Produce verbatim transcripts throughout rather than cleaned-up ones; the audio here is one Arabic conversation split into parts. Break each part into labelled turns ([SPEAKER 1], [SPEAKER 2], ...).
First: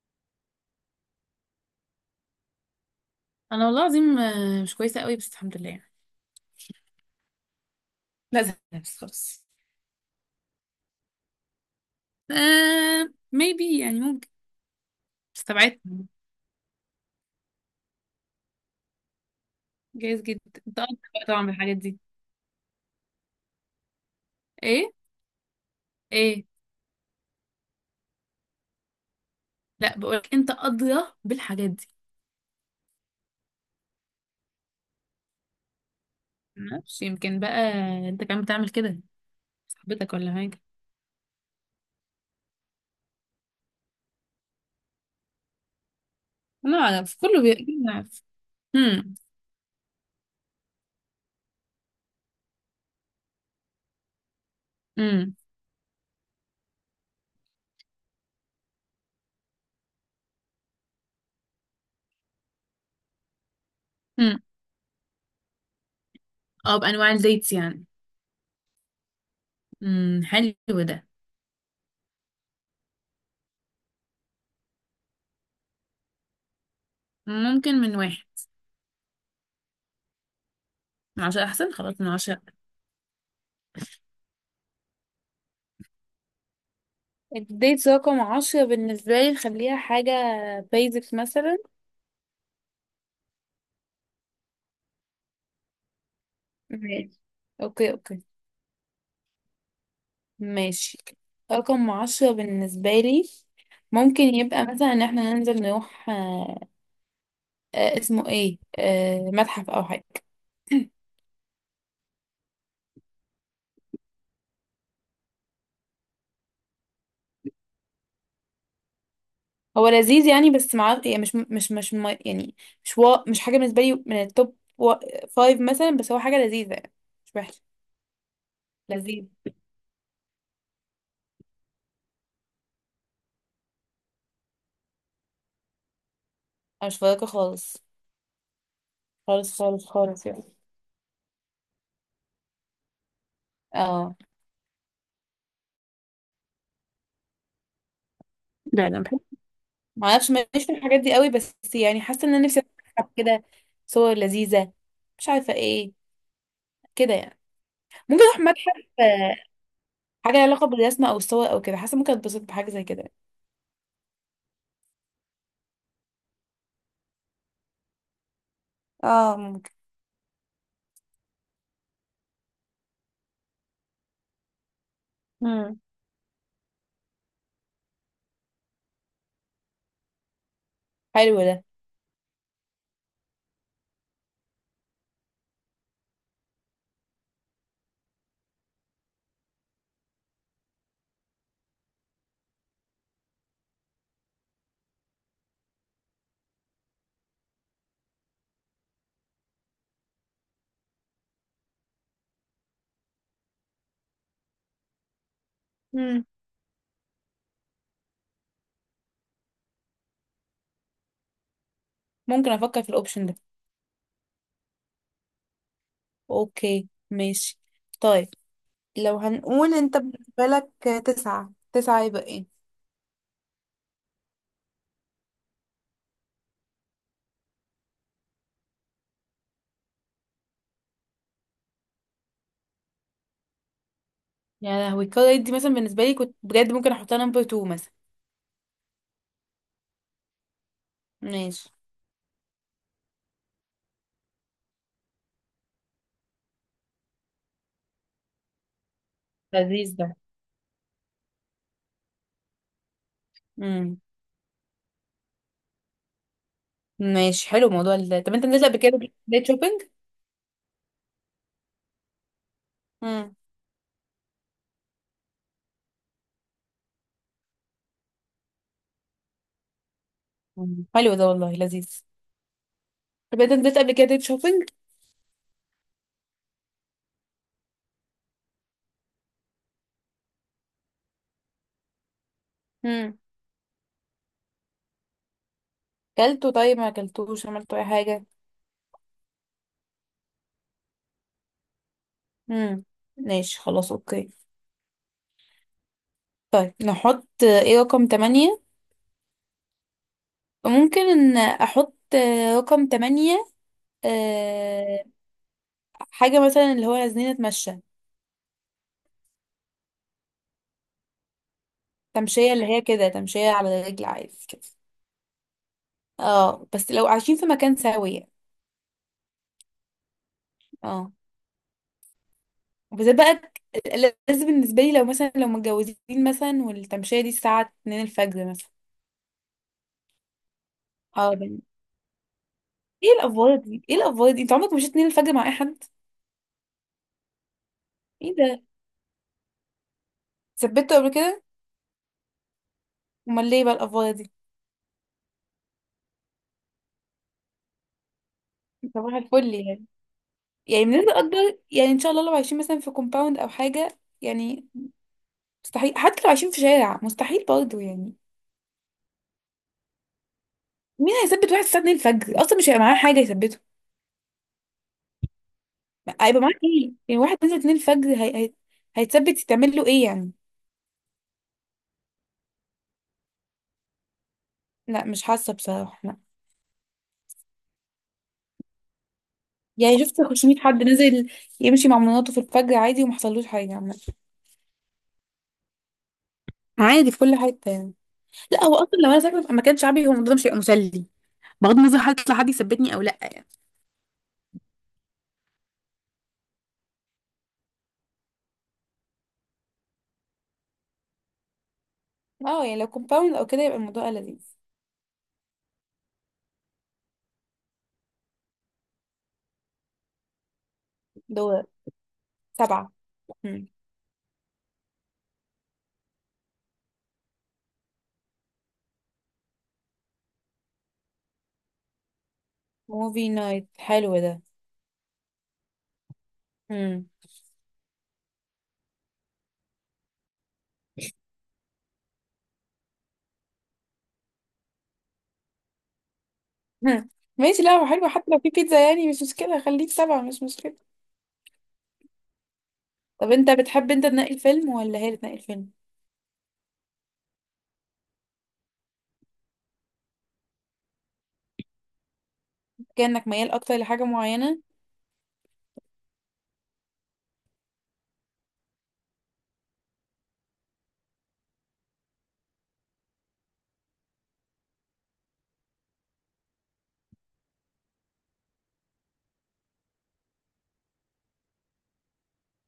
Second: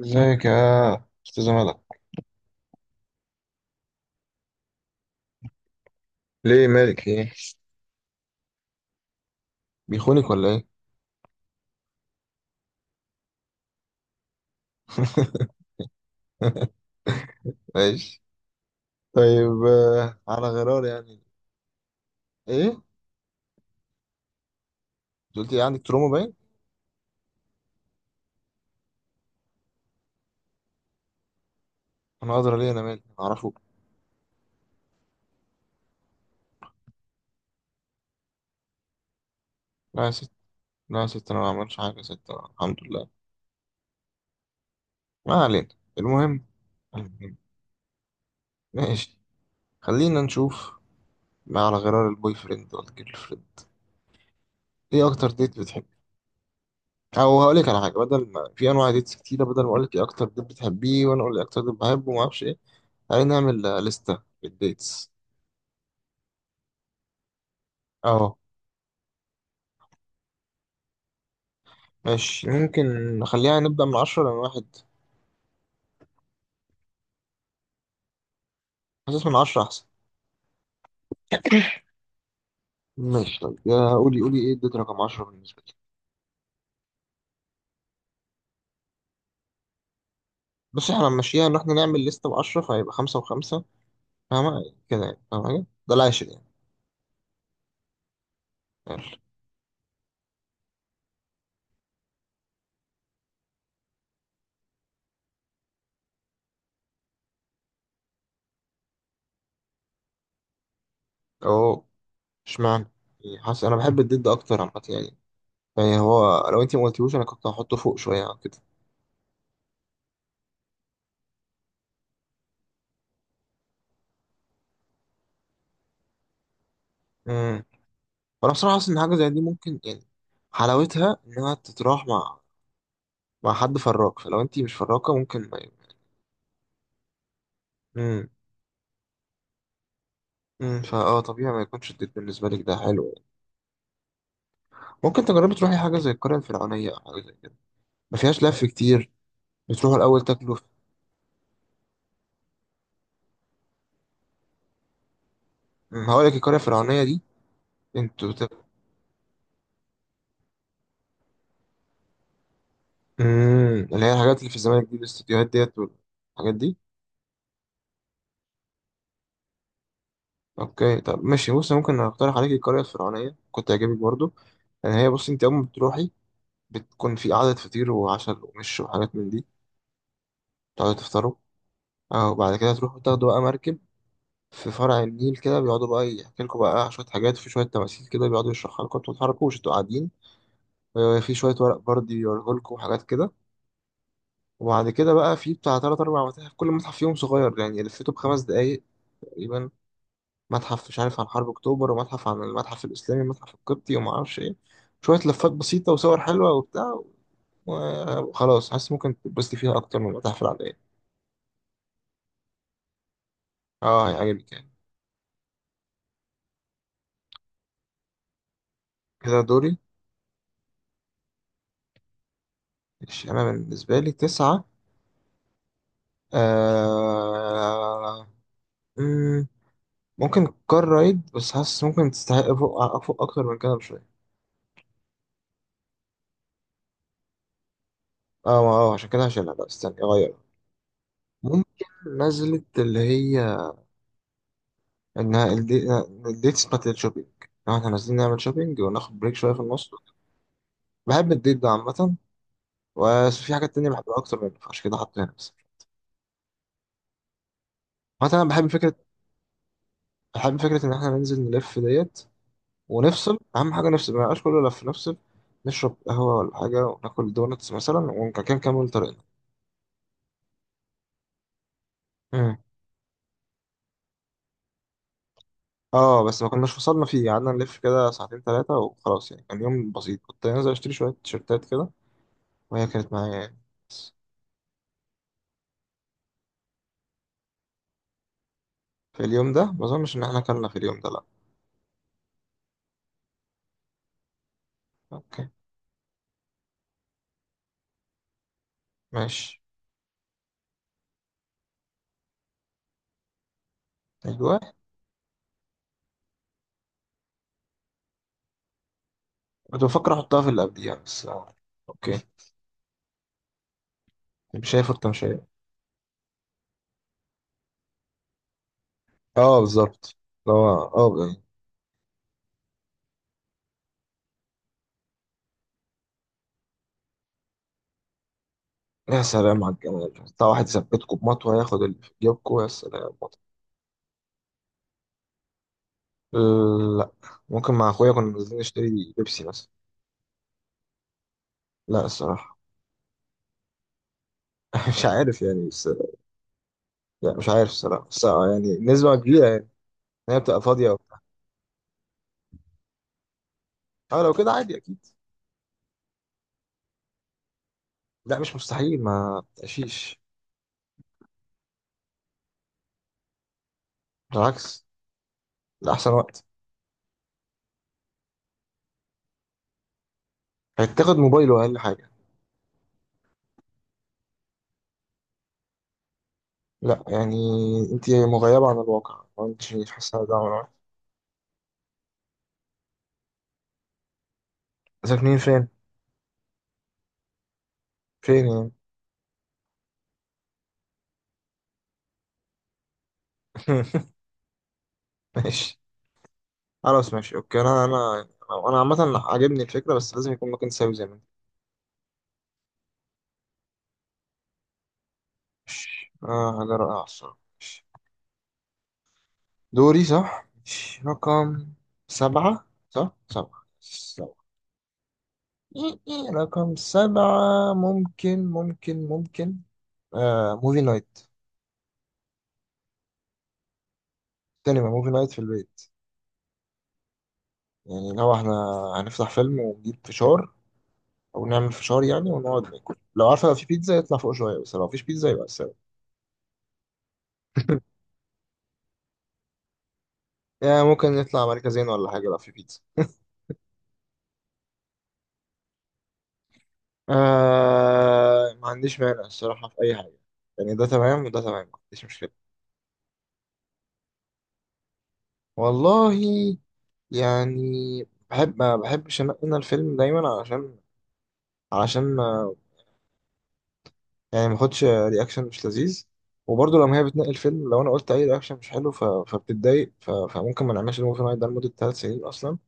[SPEAKER 1] ازيك يا استاذ ملك؟
[SPEAKER 2] انا والله العظيم آه، مش كويسه قوي بس الحمد لله يعني.
[SPEAKER 1] ليه؟ مالك ايه؟
[SPEAKER 2] لا زهقت بس خلاص.
[SPEAKER 1] بيخونك ولا ايه؟
[SPEAKER 2] آه، maybe يعني ممكن. استبعدت.
[SPEAKER 1] ماشي. طيب آه،
[SPEAKER 2] جايز جدا.
[SPEAKER 1] على
[SPEAKER 2] انت
[SPEAKER 1] غرار
[SPEAKER 2] قاضية
[SPEAKER 1] يعني.
[SPEAKER 2] بقى طبعا بالحاجات دي.
[SPEAKER 1] ايه انت؟
[SPEAKER 2] ايه.
[SPEAKER 1] قلت لي عندك تروما باين.
[SPEAKER 2] ايه. لا بقولك انت قاضية بالحاجات دي.
[SPEAKER 1] انا ادرى؟ ليه؟ انا مالي؟ أنا اعرفه.
[SPEAKER 2] معرفش يمكن بقى. انت كمان بتعمل كده؟
[SPEAKER 1] لا يا
[SPEAKER 2] صاحبتك
[SPEAKER 1] ست.
[SPEAKER 2] ولا حاجة؟
[SPEAKER 1] لا يا ست، انا ما بعملش حاجه يا ست. أنا الحمد لله. ما علينا. المهم
[SPEAKER 2] لا انا في
[SPEAKER 1] المهم.
[SPEAKER 2] كله بي- بيعرف. امم.
[SPEAKER 1] ماشي. خلينا نشوف، ما على غرار البوي فريند والجيرل فريند، ايه اكتر
[SPEAKER 2] امم.
[SPEAKER 1] ديت بتحب؟ او هقول لك على حاجه، بدل ما في انواع ديتس كتيره، بدل ما اقول لك ايه اكتر ديت بتحبيه وانا اقول لك إيه اكتر ديت بحبه وما اعرفش ايه. تعالي نعمل آه، لستة
[SPEAKER 2] امم.
[SPEAKER 1] بالديتس.
[SPEAKER 2] اه، بانواع الديتس يعني.
[SPEAKER 1] اه
[SPEAKER 2] امم، حلو ده.
[SPEAKER 1] ماشي ممكن. نخليها نبدأ من عشرة لأن واحد.
[SPEAKER 2] ممكن من واحد.
[SPEAKER 1] حاسس من عشرة أحسن.
[SPEAKER 2] من عشرة احسن، خلاص من عشرة.
[SPEAKER 1] ماشي طيب، يا قولي قولي، إيه اديت رقم عشرة بالنسبة لي؟
[SPEAKER 2] الديت رقم عشرة بالنسبة لي نخليها حاجة
[SPEAKER 1] بس إحنا
[SPEAKER 2] بيزك
[SPEAKER 1] هنمشيها إن
[SPEAKER 2] مثلا.
[SPEAKER 1] إحنا نعمل لستة بعشرة فهيبقى خمسة وخمسة. فاهمة كده يعني؟ فاهمة حاجة؟ ده العاشر يعني.
[SPEAKER 2] ماشي. اوكي، اوكي.
[SPEAKER 1] ماشي.
[SPEAKER 2] ماشي. رقم عشرة بالنسبة لي ممكن يبقى مثلا ان احنا ننزل نروح آه آه اسمه ايه، آه متحف او حاجة.
[SPEAKER 1] أهو، إشمعنى؟ يعني حاسس أنا بحب الضد أكتر عامة يعني. يعني هو لو أنت ما قلتيهوش أنا كنت هحطه فوق شوية عن كده.
[SPEAKER 2] هو لذيذ يعني، بس مع يعني مش مش مش م- يعني. مش وا... مش حاجة بالنسبة لي من التوب وا- فايف مثلا، بس هو حاجة لذيذة يعني. مش وحشة.
[SPEAKER 1] أمم. وأنا بصراحة حاسس إن حاجة
[SPEAKER 2] لذيذ.
[SPEAKER 1] زي دي ممكن يعني. حلاوتها إنها تتراح مع مع حد فراك، فلو أنت مش فراكة ممكن ما.
[SPEAKER 2] أنا مش فارقة خالص.
[SPEAKER 1] مم.
[SPEAKER 2] خالص خالص خالص يعني.
[SPEAKER 1] امم فاه طبيعي ما يكونش الديت بالنسبه لك ده حلو يعني.
[SPEAKER 2] اه.
[SPEAKER 1] ممكن تجربي تروحي حاجه زي القريه الفرعونيه او حاجه زي كده، ما فيهاش لف
[SPEAKER 2] لا، لا.
[SPEAKER 1] كتير. بتروحوا
[SPEAKER 2] ما
[SPEAKER 1] الاول
[SPEAKER 2] اعرفش
[SPEAKER 1] تاكلوا في.
[SPEAKER 2] ماليش في الحاجات دي قوي، بس يعني حاسه ان انا نفسي اروح متحف كده. صور لذيذه، مش عارفه ايه.
[SPEAKER 1] أمم، هقول لك القريه الفرعونيه
[SPEAKER 2] كده
[SPEAKER 1] دي.
[SPEAKER 2] يعني. ممكن
[SPEAKER 1] انتوا
[SPEAKER 2] اروح
[SPEAKER 1] بت.
[SPEAKER 2] متحف آه، حاجه لها علاقه بالرسم او الصور او كده، حاسه ممكن اتبسط بحاجه زي كده.
[SPEAKER 1] امم اللي هي الحاجات اللي في الزمالك دي، الاستوديوهات ديت والحاجات دي.
[SPEAKER 2] اه، ممكن.
[SPEAKER 1] اوكي طب ماشي بص، ممكن اقترح عليك القريه الفرعونيه، كنت هيعجبك برضو. لان هي بص انت اول ما
[SPEAKER 2] امم،
[SPEAKER 1] بتروحي بتكون في قعده فطير وعشاء ومش وحاجات من دي. تقعدوا تفطروا،
[SPEAKER 2] حلو ده.
[SPEAKER 1] اه. وبعد كده تروحوا تاخدوا بقى مركب في فرع النيل كده، بيقعدوا بقى يحكي لكم بقى شوية حاجات، وفي شوية تماثيل كده بيقعدوا يشرحها لكم، انتوا ما تتحركوش، انتوا قاعدين. آه، في شوية ورق بردي يوريه لكم وحاجات كده. وبعد كده بقى في بتاع تلات أربع متاحف، كل متحف فيهم صغير يعني لفيته بخمس دقايق تقريبا. متحف مش عارف عن حرب أكتوبر، ومتحف عن المتحف الإسلامي، ومتحف القبطي، وما أعرفش إيه. شوية لفات بسيطة وصور
[SPEAKER 2] امم،
[SPEAKER 1] حلوة وبتاع. وخلاص حاسس ممكن تتبسطي فيها أكتر من المتاحف العادية.
[SPEAKER 2] ممكن افكر في الاوبشن ده.
[SPEAKER 1] اه هيعجبك يعني.
[SPEAKER 2] اوكي، ماشي. طيب، لو
[SPEAKER 1] كده
[SPEAKER 2] هنقول
[SPEAKER 1] دوري.
[SPEAKER 2] انت بالنسبة لك تسعة تسعة يبقى ايه؟
[SPEAKER 1] ماشي. أنا بالنسبة لي تسعة. آه مم، ممكن كار رايد، بس حاسس ممكن تستحق فوق أفوق أكتر من كده بشوية.
[SPEAKER 2] يا لهوي، القراية دي مثلا بالنسبه لي كنت بجد ممكن احطها نمبر اتنين مثلا.
[SPEAKER 1] اه ما- اه عشان كده هشيلها، لا استنى أغيرها.
[SPEAKER 2] ماشي.
[SPEAKER 1] ممكن. نزلت اللي هي، إنها الدي- الديتس بتاعت الشوبينج، لو احنا نازلين نعمل شوبينج وناخد بريك شوية في النص.
[SPEAKER 2] لذيذ ده.
[SPEAKER 1] بحب الديت ده عامة، بس في حاجات تانية
[SPEAKER 2] مم.
[SPEAKER 1] بحبها أكتر منه فعشان كده حاطه هنا بس.
[SPEAKER 2] ماشي، حلو. موضوع ال... طب
[SPEAKER 1] مثلا
[SPEAKER 2] انت
[SPEAKER 1] أنا
[SPEAKER 2] نزلت
[SPEAKER 1] بحب
[SPEAKER 2] قبل
[SPEAKER 1] فكرة،
[SPEAKER 2] كده ديت شوبينج؟
[SPEAKER 1] بحب فكرة إن احنا ننزل نلف ديت،
[SPEAKER 2] امم.
[SPEAKER 1] ونفصل، أهم حاجة نفصل، ما يبقاش كله لف، نفصل، نشرب قهوة ولا حاجة وناكل دونتس مثلا ونكمل طريقنا.
[SPEAKER 2] حلو ده والله، لذيذ.
[SPEAKER 1] مم.
[SPEAKER 2] طب انت نزلت قبل كده ديت شوبينج؟
[SPEAKER 1] اه بس ما كناش وصلنا فيه، قعدنا نلف كده ساعتين ثلاثة وخلاص يعني، كان يوم بسيط، كنت نازل اشتري شوية تيشيرتات كده، وهي كانت
[SPEAKER 2] امم.
[SPEAKER 1] معايا يعني. بس.
[SPEAKER 2] كلته؟ طيب، ما كلتوش؟ عملت اي حاجه؟
[SPEAKER 1] في اليوم ده ما اظنش ان احنا اكلنا في اليوم ده، لا.
[SPEAKER 2] امم. ماشي، خلاص، اوكي.
[SPEAKER 1] اوكي.
[SPEAKER 2] طيب، نحط ايه رقم تمانية؟
[SPEAKER 1] ماشي.
[SPEAKER 2] ممكن ان احط آه، رقم تمانية.
[SPEAKER 1] ايوه.
[SPEAKER 2] أه... حاجه مثلا اللي هو نازلين نتمشى.
[SPEAKER 1] كنت بفكر احطها في اللي قبليها بس آه، اوكي.
[SPEAKER 2] تمشيه اللي هي كده، تمشيه على رجل عادي كده.
[SPEAKER 1] مش هي فرقة، مش هي.
[SPEAKER 2] اه، بس لو عايشين في مكان سوي يعني.
[SPEAKER 1] اه بالظبط، اللي هو
[SPEAKER 2] اه،
[SPEAKER 1] اه يعني.
[SPEAKER 2] وبالذات بقى لازم بالنسبة لي، لو مثلا لو متجوزين مثلا، والتمشية دي الساعة اتنين الفجر مثلا.
[SPEAKER 1] يا سلام على الجمال، بتاع واحد يثبتكم
[SPEAKER 2] اه
[SPEAKER 1] بمطوة
[SPEAKER 2] بن-
[SPEAKER 1] ياخد اللي في جيبكم، يا
[SPEAKER 2] ايه
[SPEAKER 1] سلام مطوة.
[SPEAKER 2] الأفوارة دي؟ ايه الأفوارة دي؟ انت عمرك ما مشيت اتنين الفجر مع اي حد؟
[SPEAKER 1] لا. ممكن مع اخويا كنا
[SPEAKER 2] ايه
[SPEAKER 1] نازلين
[SPEAKER 2] ده؟
[SPEAKER 1] نشتري بيبسي مثلا.
[SPEAKER 2] ثبتوا قبل كده؟
[SPEAKER 1] لا الصراحة.
[SPEAKER 2] امال ليه بقى الأفوارة دي؟
[SPEAKER 1] مش عارف يعني بس. يعني مش عارف الصراحة بس آه، يعني
[SPEAKER 2] صباح
[SPEAKER 1] نسبة كبيرة
[SPEAKER 2] الفل
[SPEAKER 1] يعني
[SPEAKER 2] يعني.
[SPEAKER 1] إن هي بتبقى
[SPEAKER 2] يعني
[SPEAKER 1] فاضية وبتاع.
[SPEAKER 2] بنسبة أكبر يعني، ان شاء الله لو عايشين مثلا في كومباوند أو حاجة
[SPEAKER 1] اه لو كده
[SPEAKER 2] يعني.
[SPEAKER 1] عادي أكيد.
[SPEAKER 2] مستحيل، حتى لو عايشين في شارع مستحيل برضه يعني.
[SPEAKER 1] لا مش مستحيل، ما تقشيش.
[SPEAKER 2] مين هيثبت واحد الساعة اتنين الفجر؟ أصلا مش هيبقى معاه حاجة يثبته.
[SPEAKER 1] بالعكس، ده أحسن
[SPEAKER 2] هيبقى
[SPEAKER 1] وقت.
[SPEAKER 2] معاه ايه؟ يعني واحد نزل اتنين الفجر هي... هي... هيتثبت، يتعمل له ايه يعني؟
[SPEAKER 1] هتاخد موبايله أقل حاجة.
[SPEAKER 2] لا، مش حاسة بصراحة.
[SPEAKER 1] لا يعني، أنت مغيبة عن الواقع، ما أنتش مش
[SPEAKER 2] يعني شفت
[SPEAKER 1] حاسة ده ولا
[SPEAKER 2] خمسمية
[SPEAKER 1] واحد.
[SPEAKER 2] حد نزل يمشي مع مناطه في الفجر عادي وما حصلوش حاجه عامه.
[SPEAKER 1] ساكنين فين؟
[SPEAKER 2] عادي في كل حته يعني.
[SPEAKER 1] فين
[SPEAKER 2] لا،
[SPEAKER 1] يعني؟
[SPEAKER 2] هو اصلا لو انا ساكنه في مكان شعبي، هو الموضوع ده مش هيبقى مسلي، بغض النظر هل هيطلع حد يثبتني او لا يعني.
[SPEAKER 1] ماشي. خلاص ماشي أوكي. أنا أنا أنا عامة عاجبني الفكرة بس لازم يكون مكان ساوي زي ما أنت.
[SPEAKER 2] اه، يعني لو كومباوند او كده يبقى الموضوع لذيذ.
[SPEAKER 1] ماشي آه، حاجة رائعة الصراحة. ماشي. دوري صح؟ ماشي. رقم
[SPEAKER 2] دول.
[SPEAKER 1] سبعة
[SPEAKER 2] سبعه.
[SPEAKER 1] صح؟ سبعة. رقم سبعة. ممكن ممكن ممكن آه موفي نايت.
[SPEAKER 2] موفي نايت، حلو ده.
[SPEAKER 1] سينما موفي نايت في البيت.
[SPEAKER 2] مم.
[SPEAKER 1] يعني لو احنا هنفتح فيلم ونجيب فشار او نعمل فشار يعني، ونقعد ناكل، لو عارفة لو في بيتزا يطلع فوق شوية، بس لو مفيش بيتزا يبقى السبب
[SPEAKER 2] مم. ماشي. لا، هو حلو، حتى لو في بيتزا يعني مش مشكله، خليك سبعه، مش
[SPEAKER 1] يعني
[SPEAKER 2] مشكله.
[SPEAKER 1] ممكن نطلع مركزين ولا حاجة لو في بيتزا.
[SPEAKER 2] طب انت بتحب انت تنقي الفيلم ولا هي اللي تنقي الفيلم؟
[SPEAKER 1] آه ما عنديش مانع الصراحة في أي حاجة، يعني ده تمام وده تمام، ما عنديش مشكلة.
[SPEAKER 2] كانك ميال اكتر لحاجه معينه.
[SPEAKER 1] والله يعني بحب، ما بحبش أنقي أنا الفيلم دايما علشان علشان يعني ما اخدش رياكشن مش لذيذ. وبرضه لما هي بتنقي الفيلم لو انا قلت اي رياكشن مش حلو، ف... فبتتضايق، ف... فممكن ما نعملش الموفي نايت ده لمده ثلاث سنين اصلا.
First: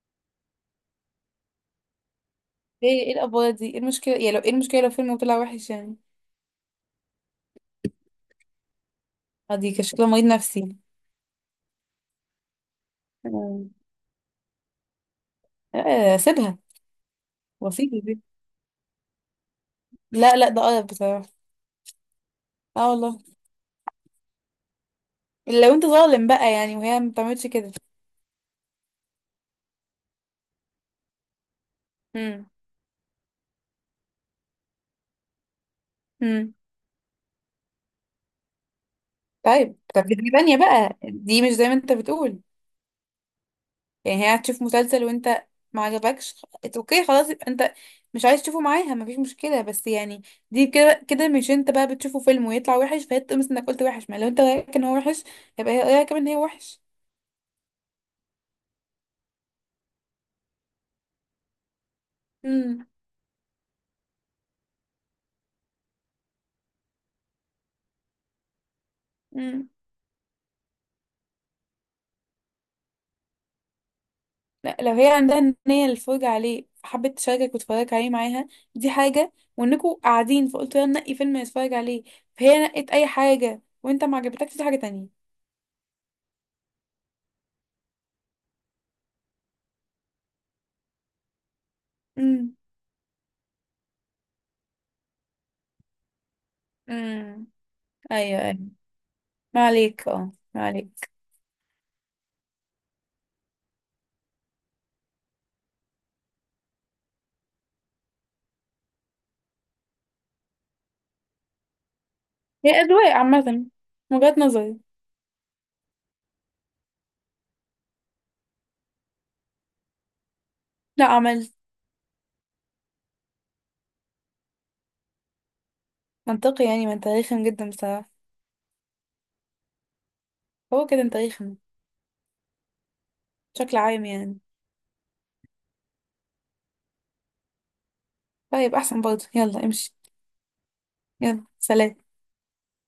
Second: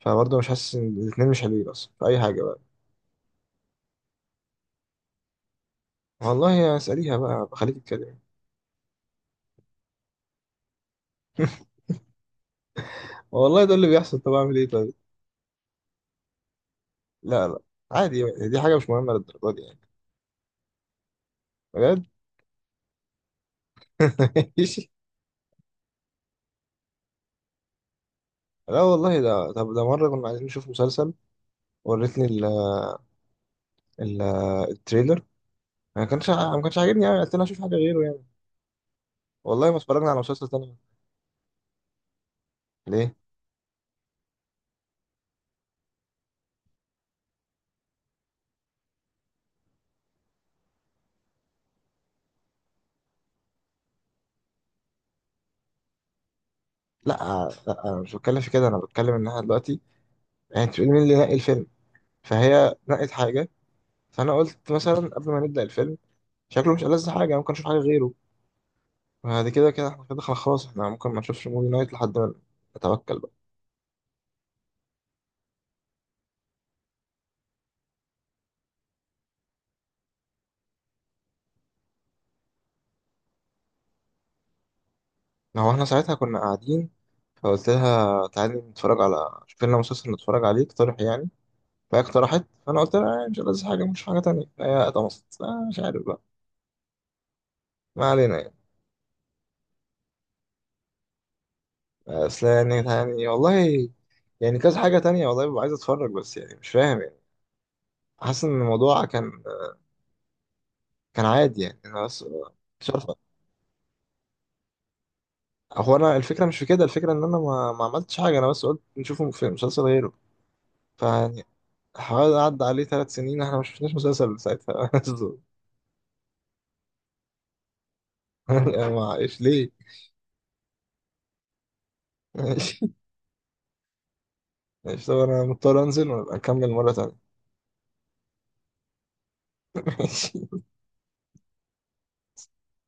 [SPEAKER 1] فبرضه مش حاسس ان الاثنين مش حلوين اصلا في اي حاجه بقى.
[SPEAKER 2] ايه ايه الافوار دي؟ ايه المشكله يعني لو، ايه المشكله لو فيلم طلع وحش يعني؟
[SPEAKER 1] والله اساليها بقى بخليك تتكلم.
[SPEAKER 2] دي كان شكلها مريض نفسي.
[SPEAKER 1] والله
[SPEAKER 2] آه.
[SPEAKER 1] ده اللي بيحصل، طب اعمل ايه طيب؟
[SPEAKER 2] آه، سيبها
[SPEAKER 1] لا لا،
[SPEAKER 2] واسيب البيت.
[SPEAKER 1] عادي، دي حاجه مش مهمه للدرجه دي يعني،
[SPEAKER 2] لا، لا، ده قرف بصراحة.
[SPEAKER 1] بجد.
[SPEAKER 2] اه والله.
[SPEAKER 1] ماشي.
[SPEAKER 2] إلا لو انت ظالم بقى يعني، وهي ما بتعملش كده.
[SPEAKER 1] لا والله ده. طب ده مره كنا عايزين نشوف مسلسل، وريتني ال...
[SPEAKER 2] امم.
[SPEAKER 1] ال... التريلر، ما كانش
[SPEAKER 2] امم.
[SPEAKER 1] ما كانش عاجبني قوي، قلت لها اشوف حاجه غيره يعني. والله ما
[SPEAKER 2] طيب، طب
[SPEAKER 1] اتفرجنا
[SPEAKER 2] دي
[SPEAKER 1] على
[SPEAKER 2] حاجة
[SPEAKER 1] مسلسل
[SPEAKER 2] تانية
[SPEAKER 1] تاني.
[SPEAKER 2] بقى، دي مش زي ما انت بتقول.
[SPEAKER 1] ليه؟
[SPEAKER 2] يعني هي هتشوف مسلسل وانت ما عجبكش خ- اوكي خلاص، يبقى انت مش عايز تشوفه معاها، مفيش مشكلة. بس يعني دي كده كده، مش انت بقى بتشوفه فيلم ويطلع وحش فهي تقمص انك قلت وحش؟ ما لو انت رايك ان هو وحش يبقى هي رايك كمان ان هي وحش.
[SPEAKER 1] لا لا، انا مش بتكلم في كده، انا بتكلم ان احنا دلوقتي، يعني انت بتقول مين اللي نقي الفيلم، فهي نقت حاجه، فانا قلت مثلا قبل ما نبدا الفيلم شكله مش ألذ حاجه، ممكن نشوف حاجه غيره. بعد
[SPEAKER 2] امم.
[SPEAKER 1] كده كده احنا كده خلاص احنا ممكن ما نشوفش موفي نايت لحد ما نتوكل بقى.
[SPEAKER 2] لا، لو هي عندها النية للفرجة عليه، حبت تشاركك وتتفرج عليه معاها، دي حاجة. وانكوا قاعدين فقلت لها نقي فيلم نتفرج عليه، فهي نقت اي حاجة وانت ما عجبتكش، دي حاجة تانية.
[SPEAKER 1] ما هو احنا ساعتها كنا قاعدين، فقلت لها تعالي نتفرج على، شوف لنا مسلسل نتفرج عليه، اقترح يعني، فهي اقترحت،
[SPEAKER 2] امم.
[SPEAKER 1] فانا قلت لها آه، مش ألذ حاجه، مش حاجه تانية، فهي اتمصت آه، مش عارف بقى.
[SPEAKER 2] امم.
[SPEAKER 1] ما علينا
[SPEAKER 2] ايوه،
[SPEAKER 1] يعني.
[SPEAKER 2] ايوه. ما عليك، اه، ما عليك.
[SPEAKER 1] اصل يعني يعني والله، يعني كذا حاجة تانية والله ببقى عايز اتفرج بس، يعني مش فاهم يعني. حاسس ان الموضوع كان كان عادي يعني، انا بس
[SPEAKER 2] هي
[SPEAKER 1] مش عارف.
[SPEAKER 2] اذواق عامة من وجهة نظري.
[SPEAKER 1] هو انا الفكرة مش في كده، الفكرة ان انا ما, ما عملتش حاجة، انا بس قلت نشوفه في مسلسل غيره
[SPEAKER 2] لا،
[SPEAKER 1] فيعني،
[SPEAKER 2] عملت.
[SPEAKER 1] حوالي عدى عليه ثلاث سنين احنا ما شفناش مسلسل ساعتها
[SPEAKER 2] منطقي يعني، ما انت رخم جدا بصراحة.
[SPEAKER 1] يعني ما ايش ليه.
[SPEAKER 2] هو كده انت رخم
[SPEAKER 1] ماشي.
[SPEAKER 2] بشكل عام يعني.
[SPEAKER 1] ماشي طب انا مضطر انزل وابقى اكمل مرة تانية.
[SPEAKER 2] طيب، احسن برضه، يلا امشي.
[SPEAKER 1] ماشي
[SPEAKER 2] يلا، سلام.